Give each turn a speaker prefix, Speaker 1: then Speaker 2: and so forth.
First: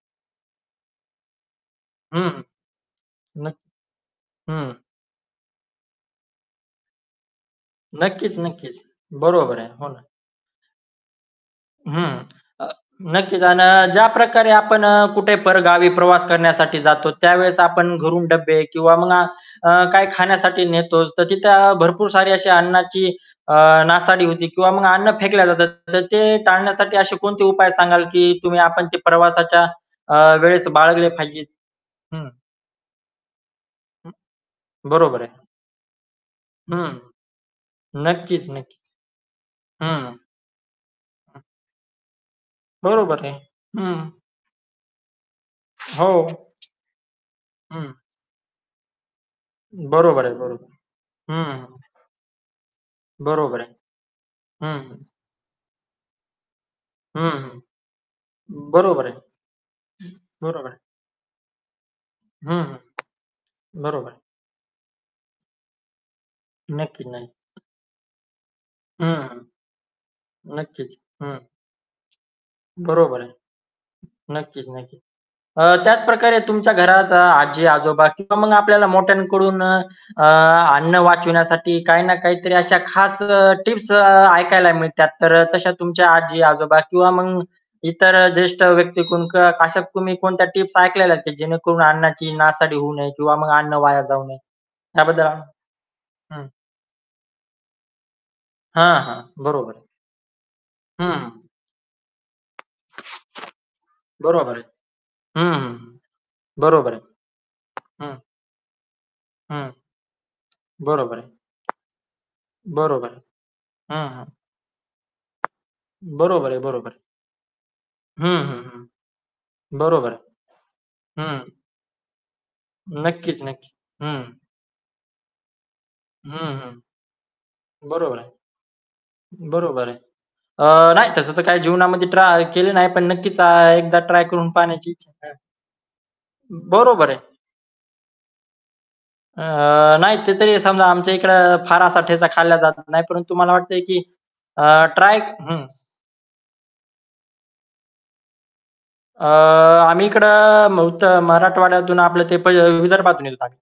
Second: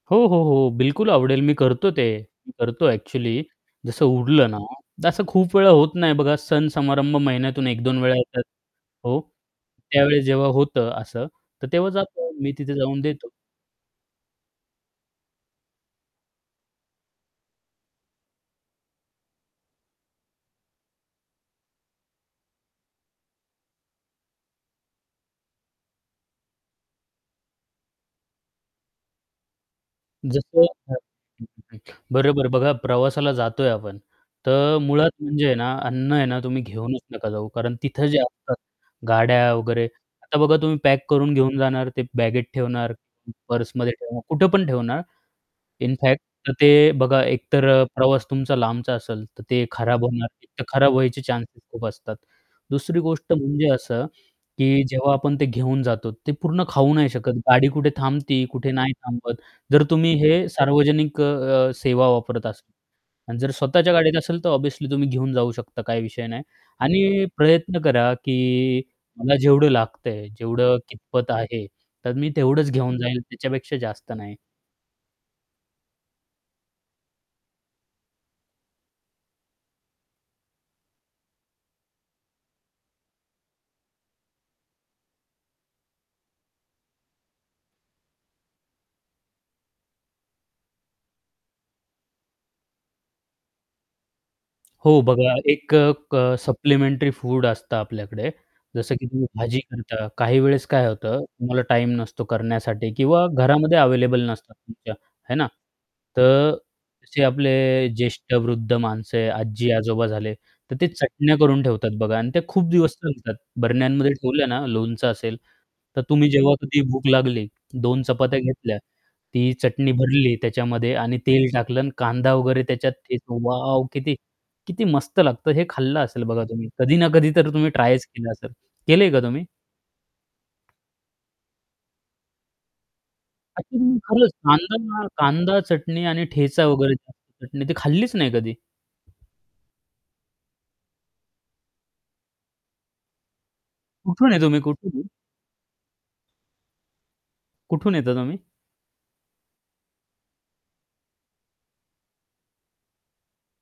Speaker 1: हो, हो, हो. बिलकुल आवडेल मी करतो ते.
Speaker 2: हं.
Speaker 1: मी करतो ॲक्चुअली.
Speaker 2: नक्क
Speaker 1: जसं उरलं ना,
Speaker 2: हं.
Speaker 1: तर असं खूप वेळा होत नाही बघा सण समारंभ महिन्यातून 1-2 वेळा
Speaker 2: नक्कीच,
Speaker 1: येतात.
Speaker 2: नक्कीच.
Speaker 1: हो,
Speaker 2: बरोबर आहे, हो ना.
Speaker 1: त्यावेळेस जेव्हा होतं असं, तर तेव्हा
Speaker 2: बरोबर आहे. हं.
Speaker 1: जातो, मी
Speaker 2: अ,
Speaker 1: तिथे जाऊन देतो.
Speaker 2: नक्कीच आणि ज्या प्रकारे आपण अ, कुठे परगावी प्रवास करण्यासाठी जातो त्यावेळेस आपण घरून डब्बे किंवा मग अ, काही खाण्यासाठी नेतोच, तर तिथे भरपूर सारी अशी अन्नाची अ, नासाडी होती किंवा मग अन्न फेकले जातात. तर ते टाळण्यासाठी असे कोणते उपाय सांगाल, की तुम्ही आपण ते प्रवासाच्या अ,
Speaker 1: जसं,
Speaker 2: वेळेस
Speaker 1: हं.
Speaker 2: बाळगले पाहिजेत?
Speaker 1: हं, हं, हं.
Speaker 2: हं.
Speaker 1: बरं, बरं, बघा प्रवासाला जातोय आपण,
Speaker 2: हं.
Speaker 1: तर मुळात
Speaker 2: बरोबर आहे.
Speaker 1: म्हणजे आहे ना, अन्न आहे ना तुम्ही
Speaker 2: हं.
Speaker 1: घेऊनच नका जाऊ. कारण तिथं जे
Speaker 2: नक्कीच,
Speaker 1: असतात,
Speaker 2: नक्कीच.
Speaker 1: गाड्या वगैरे
Speaker 2: हं.
Speaker 1: आता बघा, तुम्ही पॅक करून
Speaker 2: हं.
Speaker 1: घेऊन जाणार, ते बॅगेट ठेवणार,
Speaker 2: बरोबर आहे.
Speaker 1: पर्समध्ये
Speaker 2: हं.
Speaker 1: ठेवणार कुठे पण ठेवणार, इन
Speaker 2: हो.
Speaker 1: फॅक्ट, तर ते बघा, एकतर अ,
Speaker 2: हं.
Speaker 1: प्रवास तुमचा लांबचा असेल, तर ते खराब
Speaker 2: बरोबर
Speaker 1: होणार.
Speaker 2: आहे,
Speaker 1: तर
Speaker 2: बरोबर
Speaker 1: खराब व्हायचे
Speaker 2: आहे.
Speaker 1: चान्सेस
Speaker 2: हं.
Speaker 1: खूप असतात. दुसरी गोष्ट
Speaker 2: बरोबर
Speaker 1: म्हणजे
Speaker 2: आहे.
Speaker 1: असं, की
Speaker 2: हं.
Speaker 1: जेव्हा आपण ते घेऊन जातो ते पूर्ण खाऊ नाही
Speaker 2: हं,
Speaker 1: शकत. गाडी कुठे थांबती, कुठे
Speaker 2: हं.
Speaker 1: नाही
Speaker 2: बरोबर आहे.
Speaker 1: थांबत. जर तुम्ही हे
Speaker 2: बरोबर आहे.
Speaker 1: सार्वजनिक अ, अ, सेवा वापरत
Speaker 2: हं,
Speaker 1: असाल.
Speaker 2: हं.
Speaker 1: आणि जर स्वतःच्या
Speaker 2: बरोबर.
Speaker 1: गाडीत असेल तर ऑब्व्हियसली तुम्ही घेऊन जाऊ शकता काही विषय नाही
Speaker 2: नक्की
Speaker 1: आणि
Speaker 2: नाही.
Speaker 1: प्रयत्न करा, की मला
Speaker 2: हं.
Speaker 1: जेवढं लागतंय, जेवढं
Speaker 2: नक्कीच,
Speaker 1: कितपत
Speaker 2: हं.
Speaker 1: आहे, तर मी तेवढंच घेऊन
Speaker 2: बरोबर
Speaker 1: जाईल,
Speaker 2: आहे.
Speaker 1: त्याच्यापेक्षा जास्त नाही.
Speaker 2: नक्कीच, नक्कीच. अ, त्याच प्रकारे तुमच्या घरात आजी-आजोबा किंवा मग आपल्याला मोठ्यांकडून अ, अ, अन्न वाचवण्यासाठी काही ना काहीतरी अशा खास अ, टिप्स अ, ऐकायला मिळतात. तर अ, तशा तुमच्या आजी-आजोबा किंवा मग इतर अ, ज्येष्ठ व्यक्ती कोण अशा तुम्ही कोणत्या टिप्स ऐकलेल्या आहेत की जेणेकरून अन्नाची नासाडी होऊ नये किंवा मग अन्न वाया जाऊ नये.
Speaker 1: हो
Speaker 2: त्याबद्दल
Speaker 1: बघा,
Speaker 2: आण
Speaker 1: एक अ, अ,
Speaker 2: हं.
Speaker 1: सप्लिमेंटरी फूड असतं आपल्याकडे
Speaker 2: हां,
Speaker 1: जसं की तुम्ही
Speaker 2: हां.
Speaker 1: भाजी
Speaker 2: बरोबर आहे.
Speaker 1: करता काही वेळेस काय होतं,
Speaker 2: हं.
Speaker 1: तुम्हाला टाईम नसतो करण्यासाठी किंवा घरामध्ये अवेलेबल नसतात
Speaker 2: बरोबर आहे.
Speaker 1: तुमच्या, हे ना?
Speaker 2: हं, हं, हं.
Speaker 1: तर
Speaker 2: बरोबर आहे.
Speaker 1: जसे आपले
Speaker 2: हं.
Speaker 1: ज्येष्ठ वृद्ध माणसं आहे,
Speaker 2: हं.
Speaker 1: आजी-आजोबा झाले, तर ते
Speaker 2: बरोबर आहे.
Speaker 1: चटण्या करून ठेवतात बघा आणि ते खूप दिवस
Speaker 2: बरोबर आहे.
Speaker 1: चालतात.
Speaker 2: हं,
Speaker 1: बरण्यांमध्ये
Speaker 2: हं.
Speaker 1: ठेवलं ना, लोणचं असेल, तर तुम्ही
Speaker 2: बरोबर
Speaker 1: जेव्हा
Speaker 2: आहे,
Speaker 1: कधी
Speaker 2: बरोबर आहे.
Speaker 1: भूक लागली, 2 चपात्या
Speaker 2: हं, हं,
Speaker 1: घेतल्या,
Speaker 2: हं.
Speaker 1: ती चटणी
Speaker 2: बरोबर आहे.
Speaker 1: भरली त्याच्यामध्ये आणि तेल
Speaker 2: हं.
Speaker 1: टाकलं आणि कांदा वगैरे त्याच्यात ठेचा
Speaker 2: नक्कीच, नक्की
Speaker 1: वॉव! किती
Speaker 2: हं.
Speaker 1: किती मस्त लागतं. हे खाल्लं असेल बघा
Speaker 2: हं,
Speaker 1: तुम्ही.
Speaker 2: हं.
Speaker 1: कधी ना कधी तर तुम्ही ट्रायच
Speaker 2: बरोबर आहे.
Speaker 1: केलं असेल, केलंय का तुम्ही?
Speaker 2: बरोबर आहे. अ, नाही तसं तर काही जीवनामध्ये ट्राय केले नाही, पण नक्कीच आ,
Speaker 1: ॲक्चुअल्ली
Speaker 2: एकदा ट्राय
Speaker 1: खरंच
Speaker 2: करून पाहण्याची
Speaker 1: कांदा हा
Speaker 2: इच्छा आहे.
Speaker 1: कांदा, चटणी आणि ठेचा वगैरे
Speaker 2: बरोबर आहे.
Speaker 1: त्याची चटणी ती खाल्लीच नाही कधी?
Speaker 2: अ, नाही ते तरी समजा आमच्या इकडे फारसाठ्याचा खाल्ला जातच नाही परंतु तुम्हाला वाटतंय की
Speaker 1: कुठून आहे तुम्ही,
Speaker 2: अ,
Speaker 1: कुठून
Speaker 2: ट्राय हं.
Speaker 1: कुठून येता तुम्ही?
Speaker 2: अ, आम्ही इकडं महुत मराठवाड्यातून आपलं ते पय विदर्भातून येऊन राहिलं.